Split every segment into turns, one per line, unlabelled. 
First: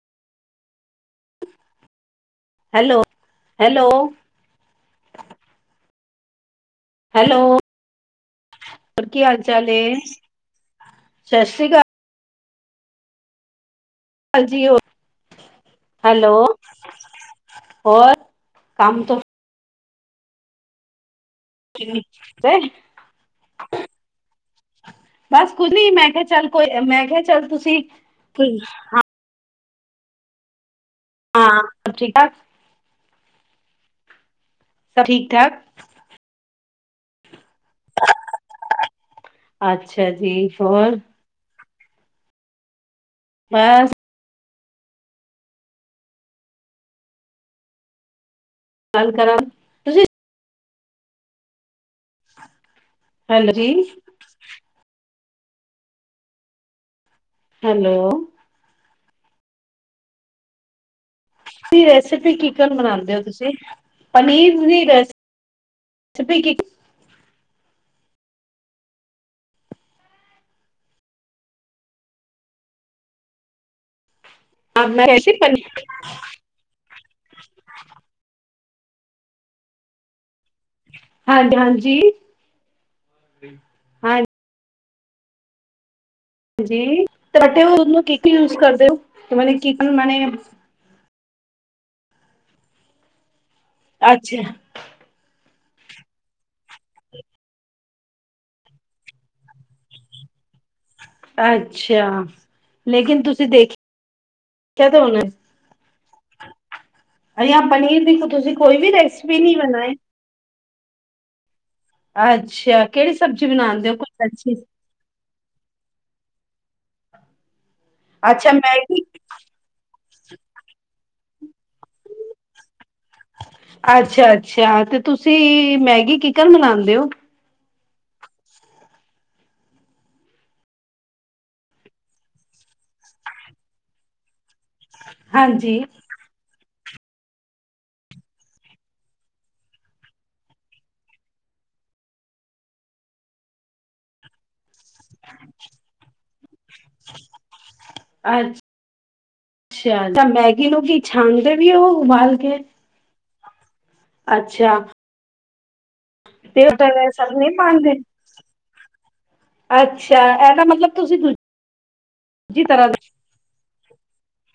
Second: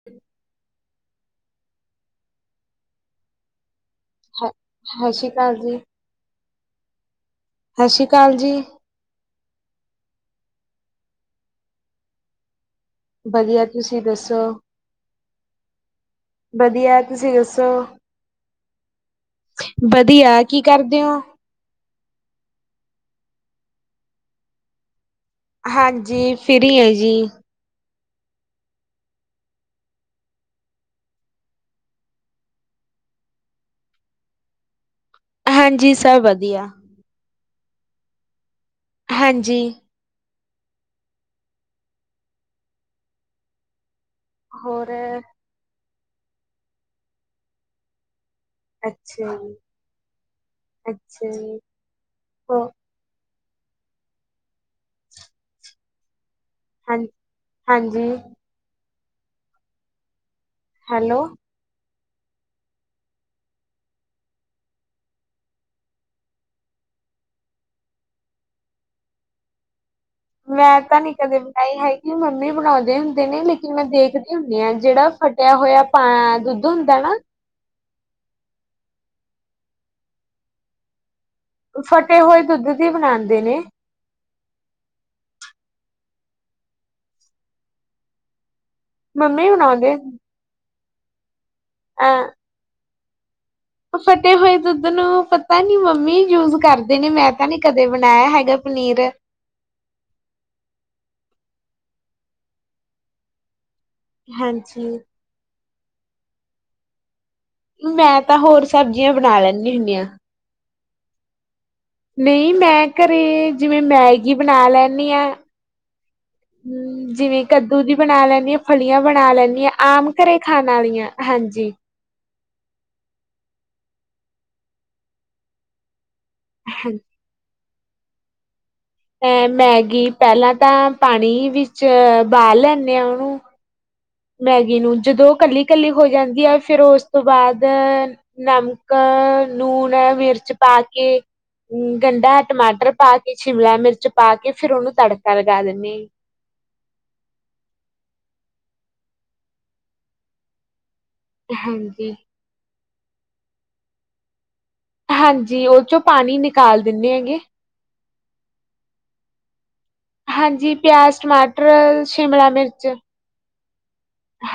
[unintelligible]
Hello, hello.
ਹ ਸਤਿ ਸ਼੍ਰੀ ਅਕਾਲ ਜੀ।
ਹੈਲੋ।
ਸਤਿ ਸ਼੍ਰੀ ਅਕਾਲ ਜੀ।
ਹੋਰ ਕੀ ਹਾਲ ਚਾਲ ਏ? ਸਤਿ ਸ੍ਰੀ ਅਕਾ
ਵਧੀਆ ਤੁਸੀਂ ਦੱਸੋ?
ਜੀ, ਹੋਰ ਹੈਲੋ
ਵਧੀਆ, ਤੁਸੀਂ ਦੱਸੋ?
ਹੋਰ ਕੰਮ ਤੋਂ
ਵਧੀਆ, ਕੀ ਕਰਦੇ ਓਂ?
[inaudible] ਬਸ ਕੁੱਝ ਨੀ ਮੈਂ ਕਿਹਾ
ਹਾਂਜੀ
ਚੱਲ
ਫ੍ਰੀ
ਕੋਈ
ਹੈ
ਮੈਂ
ਜੀ,
ਕਿਹਾ ਚੱਲ ਤੁਸੀਂ ਕੋਈ ਹਾਂ ਸਭ ਠੀਕ ਠਾਕ, ਸਭ ਠੀਕ ਠਾਕ?
ਹਾਂਜੀ ਸਬ ਵਧੀਆ, ਹਾਂਜੀ,
ਅੱਛਾ ਜੀ, ਹੋਰ? ਬਾਸ
ਹੋਰ?
ਗੱਲ
ਅੱਛਾ
ਕਰਾਂ
ਜੀ,
ਤੁਸੀਂ
ਅੱਛਾ ਜੀ ਹੋ
ਹੈਲੋ ਜੀ।
ਹਾਂਜੀ,
ਹੈਲੋ,
ਹੈਲੋ,
ਰੈਸਪੀ ਕੀਕਨ ਬਨਾਦੇ ਹੋ ਤੁਸੀਂ, ਪਨੀਰ ਦੀ ਰੈਸਪ ਰੈਸਪੀ
ਮੈਂ ਤਾਂ ਨੀ ਕਦੇ ਬਣਾਈ ਹੈਗੀ, ਮੰਮੀ ਬਣਾਦੇ ਹੁੰਦੇ ਨੇ ਲੇਕਿਨ ਮੈਂ ਦੇਖਦੀ। ਹੁੰਨੀ ਆ
ਮੈਂ
ਜਿਹੜਾ
ਕਿਹਾ ਸੀ
ਫਟਿਆ
ਪਨੀਰ
ਹੋਇਆ ਪਾ ਦੁੱਧ ਹੁੰਦਾ ਨਾ।
ਹਾਂਜੀ ਹਾਂਜੀ
ਫਟੇ ਹੋਏ ਦੁੱਧ ਦੀ ਬਣਾਂਦੇ ਨੇ,
ਹਾਂਜੀ ਜੀ [unintelligible] ਯੂਜ ਕਰਦੇ ਔ
ਮੰਮੀ ਬਣਾਉਂਦੇ
[unintelligible]
ਆ ਫਟੇ
ਅੱਛਾ
ਹੋਏ ਦੁੱਧ ਨੂੰ ਤਾਂ ਨੀ ਮੰਮੀ ਯੂਜ ਕਰਦੇ ਨੇ ਮੈਂ ਤਾਂ ਨੀ ਕਦੇ ਬਣਾਇਆ ਹੈਗਾ ਪਨੀਰ।
ਅੱਛਾ ਲੇਕਿਨ ਤੁਸੀਂ ਦੇਖੀ
ਹਾਂਜੀ,
ਪਨੀਰ ਦੀ
ਮੈਂ ਤਾਂ
ਤੁਸੀਂ
ਹੋਰ
ਕੋਈ ਵੀ
ਸਬਜ਼ੀਆਂ ਬਣਾ
ਰੈਸਪੀ ਨੀ
ਲੈਂਦੀ
ਬਣਾਈ।
ਹੁੰਦੀ ਹਾਂ। ਨਈ
ਅੱਛਾ
ਮੈਂ
ਕਿਹੜੀ ਸਬਜ਼ੀ
ਘਰੇ ਜਿਵੇਂ
ਬਣਾਉਂਦੇ ਹੋ ਕੋਈ
ਮੈਗੀ
ਅੱਛੀ
ਬਣਾ ਲੈ ਨੀ ਆ, ਜਿਵੇਂ ਕੱਦੂ ਦੀ ਬਣਾ
ਅੱਛਾ
ਲੈਂਨੀ ਹਾਂ ਫਲੀਆਂ
ਮੈਗੀ
ਬਣਾ ਲੈਂਨੀ ਆ। ਆਮ ਘਰੇ ਖਾਣ ਆਲੀਆਂ ਹਾਂਜੀ।
ਅੱਛਾ ਅੱਛਾ ਤੇ ਤੁਸੀਂ ਮੈਗੀ ਕਿਕਨ ਬਨਾਦੇ ਔ।
ਅ ਮੈਗੀ ਪਹਿਲਾਂ ਤਾਂ ਪਾਣੀ ਵਿੱਚ ਬਾਲ ਲੈਂਨੇ ਹਾਂ ਉਹਨੂੰ ਮੈਗੀ ਨੂੰ ਜਦੋਂ ਕੱਲੀ
ਹਾਂਜੀ
ਕੱਲੀ ਹੋ ਜਾਂਦੀ ਆ ਫਿਰ ਉਸ ਉਸ ਤੋਂ ਬਾਅਦ ਨਮਕ ਲੂਣ ਮਿਰਚ ਪਾ ਕੇ ਗੰਢਾ ਟਮਾਟਰ ਪਾ ਕੇ ਸ਼ਿਮਲਾ ਮਿਰਚ ਪਾ ਕੇ ਫੇਰ ਉਹਨੂੰ ਤੜਕਾ ਲਗਾ ਲਿਨੀ ਆ।
ਅੱਛਾ ਤਾਂ ਮੈਗੀ ਮੂਗੀ, ਛਣਦੇ ਵੀ ਉਹ
ਹਾਂਜੀ
ਉਬਾਲ ਕੇ? ਅੱਛਾ,
ਹਾਂਜੀ ਉਹ ਚੋਂ ਪਾਣੀ ਨਿਕਾਲ ਦਿੰਨੇ ਆ ਗੇ।
ਮੰਨਦੇ, ਅੱਛਾ ਇਹਦਾ
ਹਾਂਜੀ
ਮਤਲਬ ਤੁਸੀਂ,
ਪਿਆਜ
ਦੂ
ਟਮਾਟਰ ਸ਼ਿਮਲਾ
ਦੂਜੀ
ਮਿਰਚ
ਤਰ੍ਹਾਂ ਦੇ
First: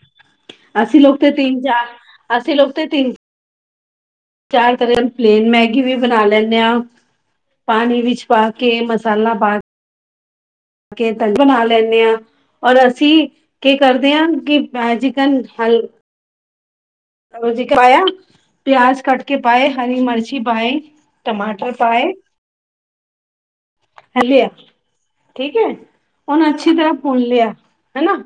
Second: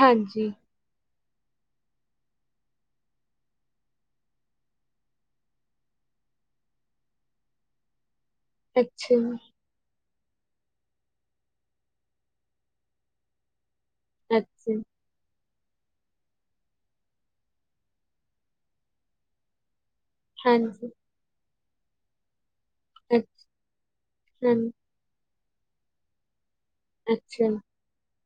ਹਾਂਜੀ,
ਅਸੀਂ ਲੋਕ ਤੇ ਤੀਨ ਚਾਰ ਅਸੀ ਲੋਕ ਤੇ ਤੀਨ ਚਾਰ ਤਰ੍ਹਾਂ ਪਲੇਨ ਮੈਗੀ ਵੀ ਬਣਾ ਲੈਂਨੇ ਆ ਪਾਣੀ ਵਿੱਚ ਪਾ ਕੇ
ਅੱਛਾ
ਮਸਾਲਾ ਪਾ ਕੇ ਕੇ ਤਨ ਬਣਾ ਲੈਂਨੇ ਆ ਔਰ ਅਸੀਂ ਕੀ ਕਰਦੇ ਆ, ਕਿ
ਅੱਛਾ
ਮੈਜਿਕਲ ਹਲ ਪਾਇਆ। ਪਿਆਜ ਕੱਟ ਕੇ ਪਾਏ, ਹਰੀ ਮਾਰਚੀ ਪਾਈ।
ਹਾਂਜੀ
ਟਮਾਟਰ ਪਾਏ। ਹਲਿਆ
ਅੱਛਾ
ਠੀਕ ਐ, ਉਹਨੂੰ ਅੱਛੀ ਤਰ੍ਹਾਂ ਭੰਨ
ਅੱਛਾ
ਲਿਆ ਹਨਾ।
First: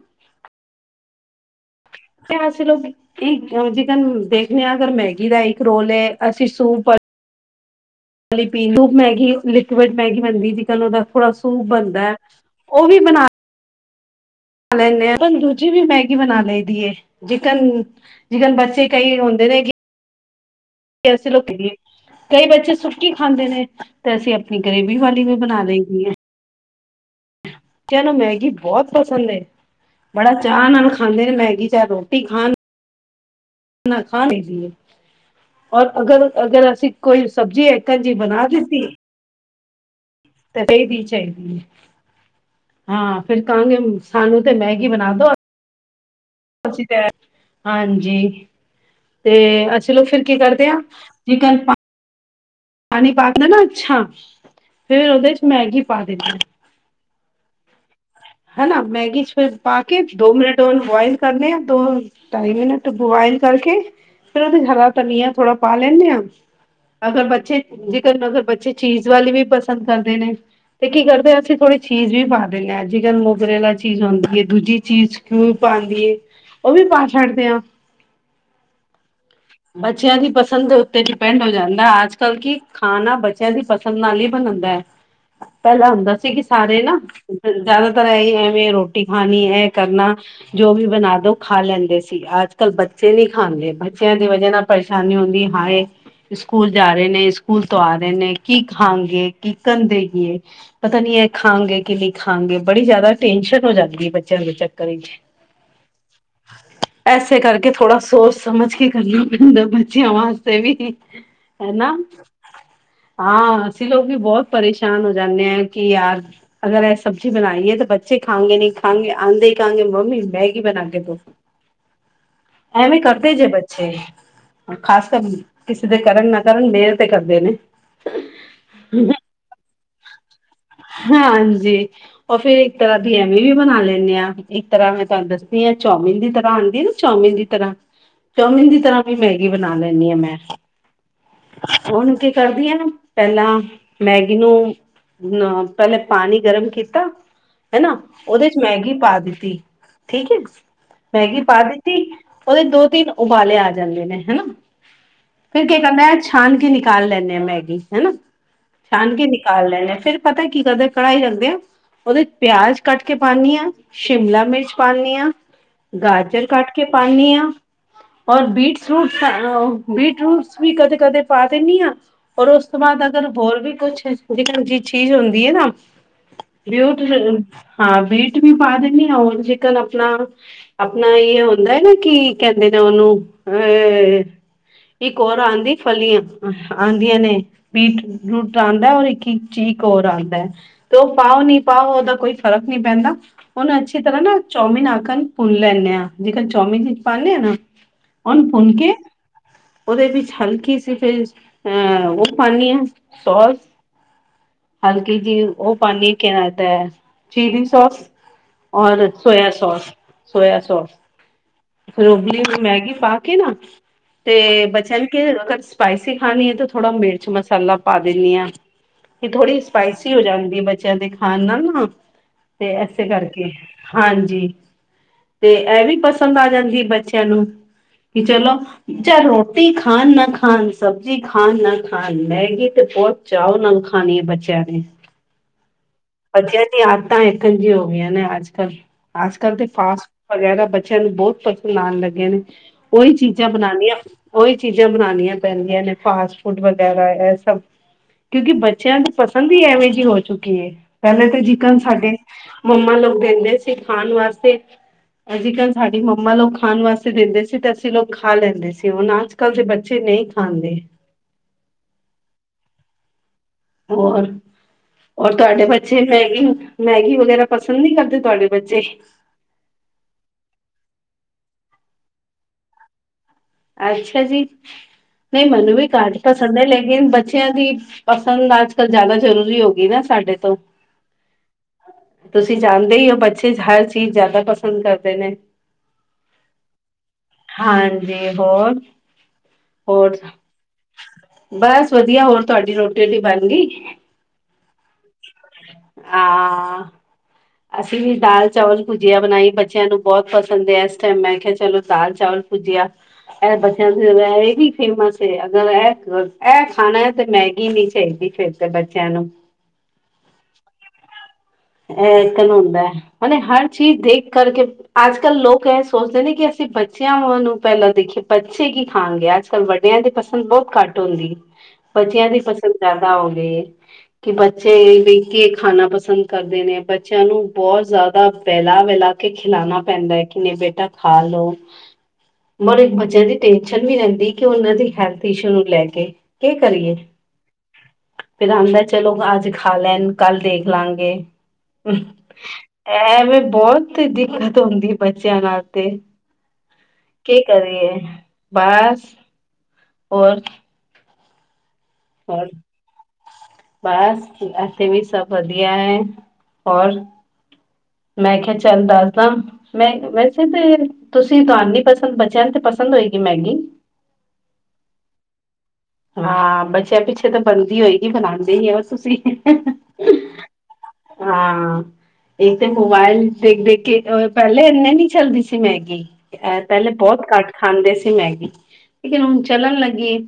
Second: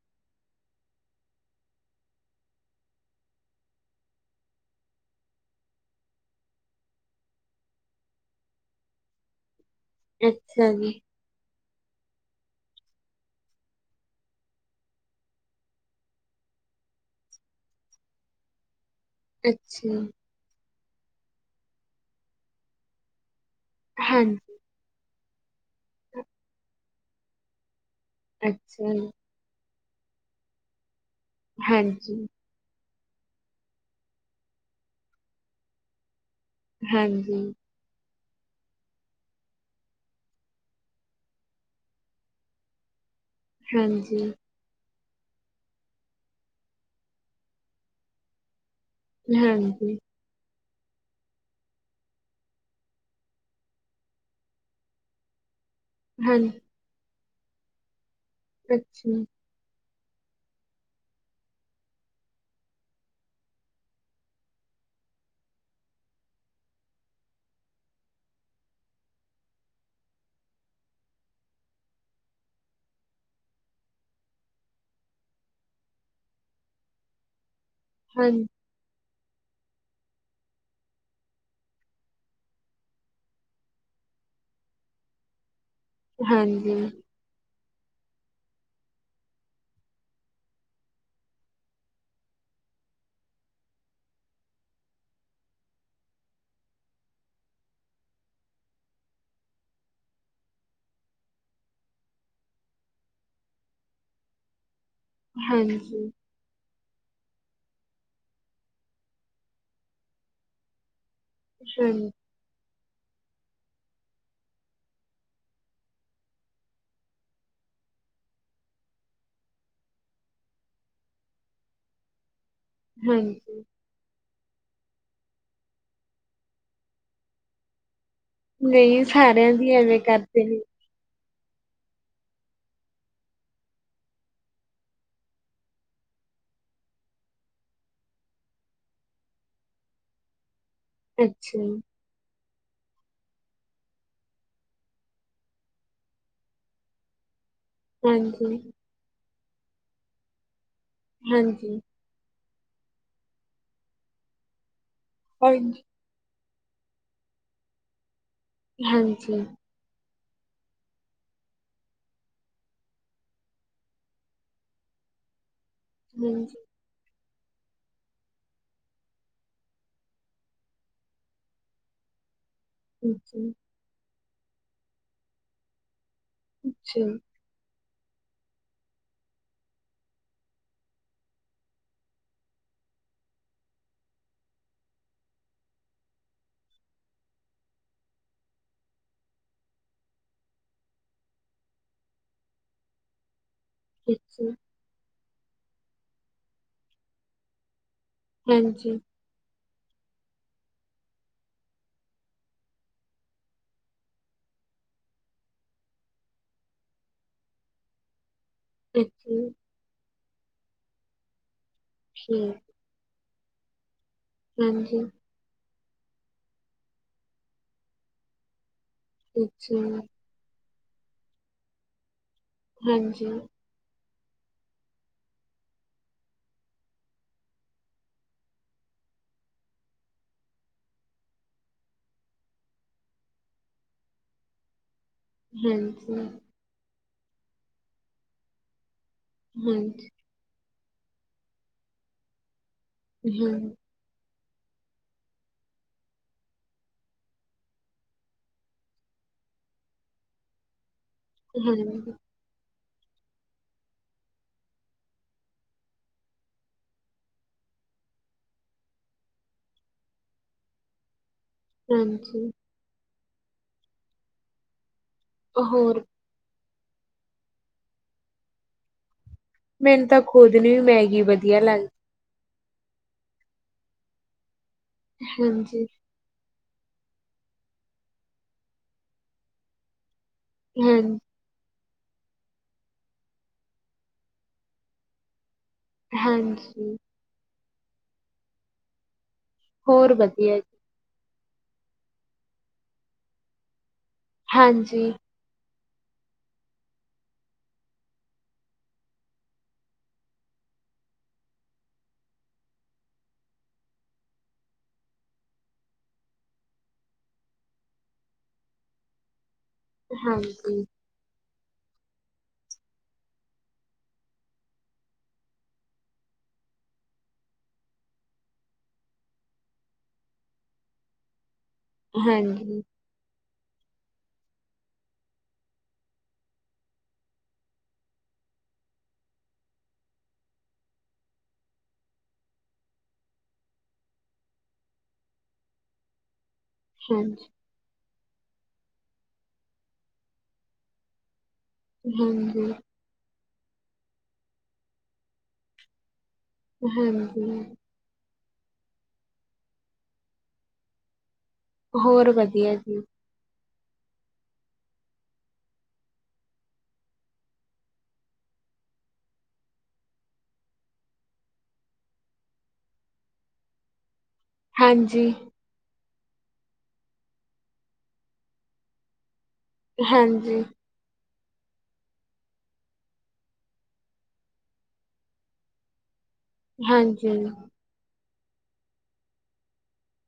ਕੈਸੀ ਲੋਗੀ ਇੱਕ ਜਿਕਨ ਦੇਖਦੇ ਆ ਅਗਰ ਮੈਗੀ ਦਾ ਇੱਕ ਰੋਲ ਲਿਆ ਅਸੀਂ ਸੂਪ ਪ ਸੂਪ ਮੈਗੀ ਲਿਕੁਿਡ ਮੈਗੀ ਬਣਦੀ
ਅੱਛਾ
ਜਿੱਦਾਂ
ਜੀ
ਉਹਦਾ ਥੋੜਾ ਸੂਪ ਬਣਦਾ, ਉਹ ਵੀ ਬਣਾ ਖਾ ਲੈਂਦੇ ਆ, ਦੂਜੀ ਵੀ ਮੈਗੀ ਬਣਾ ਲਈ ਦੀ ਏ। ਜਿਕਨ, ਜਿਕਨ ਬੱਚੇ ਕਈ
ਅੱਛਾ।
ਅਸੀ ਲੱਗਦੀ ਏ, ਕਈ ਬੱਚੇ ਸੁੱਕੀ ਖਾਂਦੇ ਨੇ ਤੇ ਅਸੀਂ
ਹਾਂਜੀ
ਗਰੇਵੀ ਵਾਲੀ ਵੀ ਬਣਾ ਲ‌ਈ ਦੀ ਆ।
[inaudible]
ਬੱਚਿਆਂ ਨੂੰ ਮੈਗੀ ਬਹੁਤ
ਅੱਛਾ ਜੀ
ਪਸੰਦ ਏ। ਬੜਾ ਚਾਅ ਨਾਲ ਖਾਂਦੇ ਨੇ ਮੈਗੀ ਚਾਹੇ ਰੋਟੀ
ਹਾਂਜੀ
ਖਾਣ ਨਾ ਖਾਣ, ਐਹ ਚਾਹੀਦੀ ਏ। ਔਰ ਅਗਰ ਅਗਰ ਅਸੀਂ ਕੋਈ
ਹਾਂਜੀ
ਸਬਜ਼ੀ ਕਦੀ ਬਣਾ ਦਿੱਤੀ ਤੇ ਫੇਰ ਵੀ ਚਾਹੀਦੀ ਏ। ਹਾਂ, ਫੇਰ ਕਹਾਂਗੇ
ਹਾਂਜੀ
ਸਾਨੂੰ ਤੇ ਮੈਗੀ ਬਣਾ ਦੋ। [unintelligible] ਹਾਂਜੀ ਤੇ ਅ
ਹਾਂਜੀ,
ਚਲੋ ਫੇਰ ਕੀ ਕਰਦੇ ਆ, ਜਿਕਨ ਪਾ ਪਾਣੀ ਪਾਨੇ ਆ ਨਾ ਅੱਛਾ। ਫੇਰ ਉਹਦੇ ਚ ਮੈਗੀ ਪਾ
ਹਾਂ
ਦਿੱਤੀ। ਹਨਾ,
ਅੱਛਾ,
ਮੈਗੀ ਚ ਫੇਰ ਪਾ ਕੇ ਦੋ ਮਿੰਨਟ ਉਹਨੂੰ ਬੁਆਇਲ ਕਰਲਿਆ ਦੋ-ਢਾਈ ਮਿੰਨਟ ਬੁਆਇਲ ਕਰਕੇ ਫੇਰ ਉਹਦੇ ਹਰਾ ਧਨੀਆ ਥੋੜਾ ਪਾ ਲੈਨੇ ਆ। ਅਗਰ ਬੱਚੇ ਜੇਕਰ ਅਗਰ ਬੱਚੇ ਚੀਜ ਵਾਲੀ ਵੀ ਪਸੰਦ ਕਰਦੇ ਨੇ। ਤੇ ਕੀ ਕਰਦੇ ਅਸੀ ਥੋੜੀ ਚੀਜ਼ ਵੀ ਪਾ ਦਿੰਨੇ ਆ। ਜਿਕਨ ਮੋਗਰੇਲਾ ਚੀਜ਼ ਹੁੰਦੀ ਏ ਦੂਜੀ ਚੀਜ਼ ਕਿਉ ਪਾਦੀ ਏ। ਉਹ ਵੀ ਪਾ ਛੱਡਦੇ ਆ।
ਹਾਂਜੀ।
ਬੱਚਿਆਂ ਦੀ ਪਸੰਦ ਦੇ ਉੱਤੇ ਡਿਪੈਂਡ ਹੋ ਜਾਂਦਾ ਅੱਜ-ਕੱਲ ਕੀ ਖਾਣਾ ਬੱਚਿਆਂ ਦੀ ਪਸੰਦ ਨਾਲ ਹੀ ਬਣਦੈ। ਪਹਿਲਾ ਹੁੰਦਾ ਸੀ ਕਿ
ਹਾਂਜੀ,
ਸਾਰੇ ਨਾ ਜ਼ਿਆਦਾਤਰ ਐਹੀ ਐ ਵੀ ਰੋਟੀ ਖਾਣੀ ਐਹ ਕਰਨਾ। ਜੋ ਵੀ ਬਣਾ ਦੋ ਖਾ ਲੈਂਦੇ ਸੀ, ਅੱਜ-ਕੱਲ ਬੱਚੇ ਨੀ ਖਾਂਦੇ ਬੱਚਿਆਂ ਦੀ ਵਜਾ ਨਾਲ ਪਰੇਸ਼ਾਨੀ ਹੁੰਦੀ ਏ, ਹਾਏ ਸਕੂਲ ਜਾ ਰਹੇ ਨੇ। ਸਕੂਲ ਤੋਂ ਆ ਰਹੇ ਨੇ ਕੀ ਖਾਣਗੇ ਕੀ ਕੰ ਦੇਗੀਏ। ਪਤਾ ਨੀ ਏਹ ਖਾਣਗੇ ਕਿ ਨ‌ਈ ਖਾਣਗੇ ਬੜੀ ਜ਼ਿਆਦਾ ਟੈਨਸ਼ਨ ਹੋ ਜਾਂਦੀ ਏ ਬੱਚਿਆਂ ਦੇ ਚੱਕਰ ਵਿੱਚ।
ਹਾਂਜੀ।
ਐਸੇ ਕਰਕੇ ਥੋੜਾ ਸੋਚ-ਸਮਝ ਕੇ ਕਰਨਾ ਪੈਂਦਾ ਬੱਚਿਆਂ ਵਾਸਤੇ ਵੀ।
ਹਾਂ
ਹੈਨਾ? ਹਾਂ। ਅਸੀਂ ਲੋਕ ਵੀ ਬਹੁਤ ਪਰੇਸ਼ਾਨ ਹੋ ਜਾਨੇ ਆ ਕਿ ਯਾਰ ਅਗਰ ਐ ਸਬਜ਼ੀ ਬਣਾਈ ਏ ਤੇ ਬੱਚੇ ਖਾਣਗੇ ਨ‌ਈ ਖਾਣਗੇ ਆਂਦੇ ਹੀ ਕਹਿਣਗੇ ਮੰਮੀ ਮੈਗੀ ਬਣਾ ਕੇ ਦ‌ਓ। ਐਵੀ ਕਰਦੇ ਜੇ
ਹਾਂਜੀ,
ਬੱਚੇ। ਖਾਸ ਕਰ ਕਿਸੇ ਦੇ ਕਰਨ ਨਾ ਕਰਨ ਮੇਰੇ ਤੇ ਕਰਦੇ ਨੇ।
ਨ‌ਈ ਸਾਰਿਆਂ ਦੀ ਐਵੇ ਕਰਦੇ ਨੇ।
ਹਾਜੀ। ਉਹ ਫੇਰ ਇੱਕ ਤਰ੍ਹਾਂ ਦੀ ਐਮੀ ਵੀ ਬਣਾ ਲੈਣੇ ਆ ਇੱਕ ਤਰ੍ਹਾਂ ਮੈਂ ਤੁਹਾਨੂੰ ਦੱਸਦੀ ਆ ਚਾਓਮਿਨ ਦੀ ਤਰ੍ਹਾਂ ਆਦੀ ਐ ਨਾ। ਚਾਓਮਿਨ ਦੀ ਤਰ੍ਹਾਂ ਚਾਓਮਿਨ ਦੀ ਤਰ੍ਹਾਂ ਵੀ ਮੈਗੀ ਬਣਾ ਲੈਨੀ ਆ ਮੈਂ।
ਅੱਛਾ,
ਹੁਣ ਕੀ ਕਰਦੀ ਆ ਪਹਿਲਾ ਮੈਗੀ ਨੂੰ ਨਾ ਪਹਿਲੇ ਪਾਣੀ ਗਰਮ ਕੀਤਾ। ਹਨਾ ਉਹਦੇ
ਹਾਂਜੀ,
ਚ ਮੈਗੀ ਪਾ ਦਿੱਤੀ ਠੀਕ ਹੈ ਮੈਗੀ ਪਾ
ਹਾਂਜੀ,
ਦਿੱਤ ਉਹਦੇ ਦੋ-ਤਿੰਨ ਉਬਾਲੇ ਆ ਜਾਂਦੇ ਨੇ ਹਨਾ ਫੇਰ ਕੀ
ਹਾਂਜੀ,
ਕਿੰਰਨੈ ਛਾਨ ਕੇ ਨਿਕਾਲ ਲੈਂਦੇ ਹਾਂ ਮੈਗੀ ਹਨਾ ਛਾਨ ਕੇ
ਹਾਂਜੀ,
ਨਿਕਾਲ ਲੈਂ ਹਾਂ ਫਿਰ ਪਤਾ ਕਿ ਕਰਦੇ ਕੜ੍ਹਾਈ ਰਖਦੇ ਆ। ਉਹਦੇ ਚ ਪਿਆਜ ਕੱਟ ਕੇ ਪਾਣੀ ਹਾਂ, ਸ਼ਿਮਲਾ ਮਿਰਚ ਪਾਣੀ ਹਾਂ, ਗਾਜਰ
ਹਾਂਜੀ,
ਕੱਟ ਕੇ ਪਾਣੀਆ। ਔਰ ਬੀਟ ਫੂਟ [inaudible] ਬੀਟ ਰੂਟਸ ਵੀ ਕਦੇ ਕਦੇ ਪਾ ਦਿੰਨੀ ਹਾਂ। ਹੋਰ ਉਸ ਤੋਂ ਬਾਅਦ ਅਗਰ
ਅੱਛਾ,
ਹੋਰ ਵੀ ਕੁਛ ਜੇਕਰ [unintelligible] ਜਿ ਚੀਜ਼ ਹੁੰਦੀ ਹੈ ਨਾ ਬਊ
ਅੱਛਾ,
[unintelligible] ਹਾਂ ਬੀਟ ਵੀ ਪਾ ਦਿੰਦੀ ਹਾਂ ਹਰ ਚਿਕਨ ਆਪਣਾ ਆਪਣਾ ਯੇ ਹ ਹੁੰਦਾ ਨਾ ਕੀ ਕਹਿੰਦੇ ਨੇ ਉਹਨੂੰ ਅ ਇਕ ਔਰ ਆਉਂਦੀ ਫਲੀਆਂ ਆਉਂਦੀਆਂ ਨੇ। ਬੀਟ ਰੂਟ ਆਉਂਦਾ ਹੈ ਔਰ ਇੱਕ ਇੱਕ ਚੀਕ ਹੋਰ ਆਉਂਦੈ। ਤੇ [unintelligible] ਉਹ ਪਾਓ ਨਹੀਂ ਪਾਓ ਉਹਦਾ ਕੋਈ ਫ਼ਰਕ ਨਹੀਂ ਪੈਂਦਾ। ਉਹਨੂੰ ਅੱਛੀ ਤਰ੍ਹਾਂ ਨਾ
ਅੱਛਾ,
ਚੌਮਿਨ ਆਕਨ ਭੁੰਨ ਲੈਂਦੇ ਆਂ ਜੇਕਰ ਚੌਮਿਨ ਚ ਪਾਉਦੇ ਆ ਨਾ। ਉਹਣ ਭੂੰਨ ਕੇ
ਹਾਂਜੀ,
ਉਹਦੇ ਵਿੱਚ ਹਲਕੀ ਸੀ ਫਿਰ ਅ ਉਹ ਪਾਦੀ ਹਾਂ ਸੋਸ ਹਲਕੀ ਜੀ ਉ ਪਾਣੀ ਕਿ ਨਾ ਦੈ ਚੀਲੀ ਸੋਸ ਔਰ
ਅੱਛਾ,
ਸੋਇਆ ਸੋਸ ਸੋਇਆ ਸੋਸ ਿਰੋਬਲੀ
ਠੀਕ,
[unintelligible] ਮੈਗੀ ਪਾ ਕੇ ਨਾ ਤੇ ਬਚਿਆਂ
ਹਾਂਜੀ,
ਨੂੰ ਕੇ [unintelligible] ਸਪਾਈਸੀ ਖਾਣੀ ਹੈ ਤੇ ਥੋੜ੍ਹਾ ਮਿਰਚ ਮਸਾਲਾ ਪਾ ਦਿੰਦੀ ਆ। ਇਹ ਥੋੜ੍ਹੀ
ਅੱਛਾ,
ਸਪਾਈਸੀ ਹੋ ਜਾਂਦੀ ਹੈ ਬੱਚਿਆਂ ਦੇ ਖਾਣ ਨਾਲ ਨਾ ਤੇ ਇਸੇ
ਹਾਂਜੀ,
ਕਰਕੇ ਹਾਂਜੀ ਤੇ ਇਹ ਵੀ ਪਸੰਦ ਆ ਜਾਂਦੀ ਬੱਚਿਆਂ ਨੂੰ ਕਿ ਚਲੋ ਚਾਏ ਰੋਟੀ ਖਣ ਨਾ ਖਣ ਸਬਜ਼ੀ ਖਣ ਨਾਲ ਖਣ ਮੈਗੀ ਤੇ ਬਹੁਤ ਚਾਹ ਨਾਲ ਖਾਣੀ ਹੈ ਬੱਚਿਆਂ ਨੇ।
ਹਾਂਜੀ
ਬੱਚਿਆਂ ਦੀ ਆਦਤਾਂ ਇੱਕ ਜਿ ਹੋ ਗਈਆਂ ਨੇ ਅੱਜ-ਕੱਲ੍ਹ, ਅੱਜ-ਕੱਲ੍ਹ ਫਾਸਟ
ਹਾਂਜੀ,
ਵਗੈਰਾ ਬੱਚਿਆਂ ਨੂੰ ਬਹੁਤ ਪਸੰਦ ਆਉਣ ਲੱਗੇ ਨੇ ਉਹੀ ਚੀਜ਼ਾਂ
ਹਾਂ,
ਬਣਾਉਣੀਆਂ। ਉਹੀ ਚੀਜ਼ਾਂ ਬਣਾਉਣੀਆਂ ਪੈਂਦੀਆਂ ਨੇ ਫਾਸਟ ਫੂਡ ਵਗੈਰਾ ਇਹ ਸਭ ਕਿਉਂਕਿ ਬੱਚਿਆਂ ਦੀ ਪਸੰਦ ਹੀ ਐਵੇਂ ਜਿਹੀ ਹੋ ਚੁੱਕੀ ਏ ਪਹਿਲੇ ਤਾਂ ਜਿਕਨ ਸਾਡੇ
ਹਾਂਜੀ,
ਮੰਮਾ ਲੋਕ ਕਹਿੰਦੇ ਸੀ ਖਾਣ ਵਾਸਤੇ ਅਜ-ਕੱਲ੍ਹ ਸਾਡੀ ਮੰਮਾ ਲੋਕ ਖਾਣ ਵਾਸਤੇ ਦਿੰਦੇ ਸੀ ਤੇ ਅਸੀਂ ਲੋਕ ਖਾ ਲੈਂਦੇ ਸੀ। ਉਹ ਅੱਜ ਅੱਜ-ਕੱਲ ਦੇ ਬੱਚੇ ਨਹੀਂ ਖਾਂਦੇ।
ਹਾਂਜੀ
ਹੋਰ, ਹੋਰ ਤੁਹਾਡੇ ਬੱਚੇ
ਹੋਰ
ਮੈਂਗੀ ਮੈਗੀ ਵਗੈਰਾ ਪਸੰਦ ਨਹੀਂ ਕਰਦੇ ਤੁਹਾਡੇ ਬੱਚੇ
ਮੈਨੂੰ ਤਾਂ ਖੁਦ ਨੂੰ ਵੀ ਮੈਗੀ ਵਧੀਆ ਲੱਗਦੀ।
ਅੱਛਾ ਜੀ ਨਹੀਂ ਮੈਨੂੰ ਵੀ
ਹਾਂਜੀ,
ਕਾਟ ਪਸੰਦ ਹੈ ਲੇਕਿਨ ਬੱਚਿਆਂ ਦੀ ਪਸੰਦ ਅੱਜ-ਕੱਲ ਜ਼ਿਆਦਾ ਜ਼ਰੂਰੀ ਹੋ ਗਈ ਨਾ ਸਾਡੇ ਤੋਂ।
ਹੂੰ
ਤੁਸੀਂ ਜਾਣਦੇ ਹੀ ਹੋ ਬੱਚੇ ਹਰ ਚੀਜ਼ ਜ਼ਿਆਦਾ ਪਸੰਦ ਕਰਦੇ ਨੇ
ਹਾਂਜੀ
ਹਾਂਜੀ ਹੋਰ
ਹੋਰ ਵਧੀਆ ਜੀ
ਬਸ ਵਧੀਆ ਹੋਰ ਤੁਹਾਡੀ ਰੋਟੀ ਰੁਟੀ ਬਣ ਗਈ
ਹਾਂਜੀ
ਆਂ ਅਸੀਂ ਵੀ ਦਾਲ ਚਾਵਲ ਭੁਜੀਆ ਬਣਾਈ ਬੱਚਿਆਂ ਨੂੰ ਬਹੁਤ ਪਸੰਦ ਹੈ ਏਸ ਟਾਈਮ ਮੈਂ ਕਿਹਾ ਚਲੋ ਦਾਲ ਚਾਵਲ ਪੁੱਜਿਆ ਐਹ ਬੱਚਿਆਂ ਦੀ ਇਹ ਵੀ ਫੇਮਸ ਅਗਰ ਐਹ ਐਹ ਖਾਣਾ ਹੈ ਤੇ ਮੈਗੀ ਨੀ ਚਾਹੀਦੀ ਫੇਰ ਤੇ ਬੱਚਿਆਂ ਨੂੰ
ਹਾਂਜੀ
ਐ ਏਕਨ ਹੁੰਦਾ ਮਤਲਬ ਹਰ ਚੀਜ਼ ਦੇਖ ਕਰਕੇ ਅੱਜ ਕੱਲ੍ਹ ਲੋਕ ਐਹ ਸੋਚਦੇ ਨੇ ਕਿ ਅਸੀਂ ਬੱਚਿਆਂ ਨੂੰ ਪਹਿਲਾਂ ਦੇਖੀਏ ਬੱਚੇ ਕੀ ਖਾਣਗੇ ਅੱਜ ਕੱਲ੍ਹ ਵੱ ਮਿਆਂ ਦੀ ਪਸੰਦ ਬਹੁਤ ਘੱਟ ਹੁੰਦੀ ਬੱਚਿਆਂ ਦੀ ਪਸੰਦ
ਹਾਂਜੀ,
ਜਿਆਦਾ ਹੋ ਗਈ ਏ ਕਿ ਬੱਚੇ ਕੀ ਖਾਣਾ ਪਸੰਦ ਕਰਦੇ ਨੇ ਬੱਚਿਆਂ ਨੂੰ ਬਹੁਤ ਜ਼ਿਆਦਾ ਵੈਲਾ ਵੈਲਾ ਕੇ ਖਿਲਾਣਾ ਪੈਂਦਾ ਕਿ ਨਹੀਂ ਬੇਟਾ ਖਾ ਲਓ
[inaudible]
ਮਰ ਇੱਕ ਬੱਚਿਆਂ ਦੀ ਟੈਨਸ਼ਨ ਨੀ ਰਹਿੰਦੀ ਕਿ ਉਹਨਾਂ ਦੀ ਹੈਲਥ ਇਸ਼ੂ ਨੂੰ ਲੈ ਕੇ ਕੇ ਕਰੀਏ
ਹਾਂਜੀ,
ਫੇਰ ਆਉਂਦਾ ਚਲੋ ਅੱਜ ਖਾ ਲੈਣ ਕੱਲ ਦੇਖ ਲਾਂਗੇ
ਹਮ ਹਮ
ਐਵੇਂ ਬਹੁਤ ਦਿੱਕਤ ਹੁੰਦੀ ਬੱਚਿਆਂ ਨਾਲ ਤੇ ਕੀ
ਹਾਂਜੀ।
ਕਰੀਏ ਬਸ ਹੋਰ
ਹੋਰ ਵਧੀਆ ਜੀ
ਬਸ ਇਥੇ ਵੀ ਸਭ ਵਧੀਆ ਹੈ ਹੋਰ ਮੈਂ ਕਿਆ ਚੱਲ ਦੱਸਦਾ ਮੈਂ ਵੈਸੇ ਤੇ ਤੁਸੀਂ ਦਾਨੀ ਪਸੰਦ ਬੱਚਿਆਂ ਨੂੰ ਤੇ ਪਸੰਦ ਹੋਏਗੀ ਮੈਗੀ
ਹਾਂਜੀ
ਹਾਂ ਬੱਚਿਆਂ ਪਿੱਛੇ ਤੇ ਬਣਦੀ ਹੋਏਗੀ ਬਣਾਉਂਦੇ ਹੋ ਤੁਸੀਂ
ਹਾਂਜੀ
ਹਾਂ ਇਕ ਤੇ ਮੋਬਾਇਲ ਦੇਖ ਦੇਖ ਕੇ ਪਹਿਲੇ ਇੰਨੇ ਨਹੀਂ ਚੱਲਦੀ ਸੀ ਮੈਗੀ ਐਹ ਪਹਿਲੇ ਬਹੁਤ
ਹਾਂਜੀ।
ਘੱਟ ਖਾਂਦੇ ਸੀ ਮੈਗੀ ਲੇਕਿਨ ਹੁਣ ਚੱਲਣ ਲੱਗੀ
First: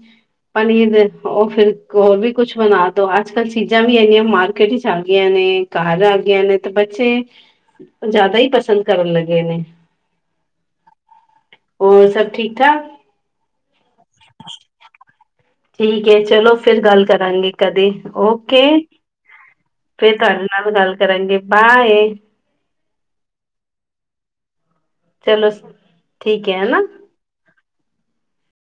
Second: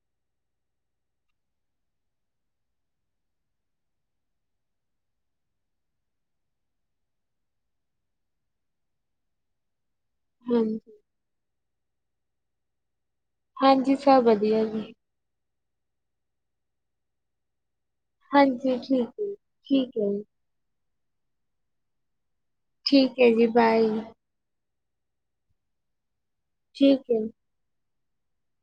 ਪਨੀਰ ਉਹ ਫੇਰ ਹੋਰ ਵੀ ਕੁਛ ਬਣਾ ਦੋ ਅੱਜ ਕੱਲ ਚੀਜ਼ਾਂ ਵੀ ਇੰਨੀਆਂ ਮਾਰਕੀਟ 'ਚ ਆ ਗਈਆਂ ਨੇ ਘਰ ਆ ਗਈਆ ਨੇ ਤੇ ਬੱਚੇ ਜ਼ਿਆਦਾ ਹੀ ਪਸੰਦ ਕਰਨ ਲੱਗੇ ਨੇ
ਹਾਂਜੀ
ਔਰ ਸਭ ਠੀਕ ਠਾਕ
ਹਾਂਜੀ ਸਭ ਵਧੀਆ ਜੀ
ਠੀਕ ਹੈ ਚਲੋ ਫਿਰ ਗੱਲ ਕਰਾਂਗੇ ਕਦੇ ਓਕੇ
ਹਾਂਜੀ ਠੀਕ ਹੈ, ਠੀਕ ਹੈ
ਫੇਰ
ਜੀ,
ਧਨ ਕਲ ਗੱਲ ਕਰਾਂਗੇ ਬਾਏ
ਠੀਕ ਐ ਜੀ ਬਾਏ
ਚਲੋ ਠੀਕ ਐ ਹਨਾ
ਠੀਕ ਹੈ।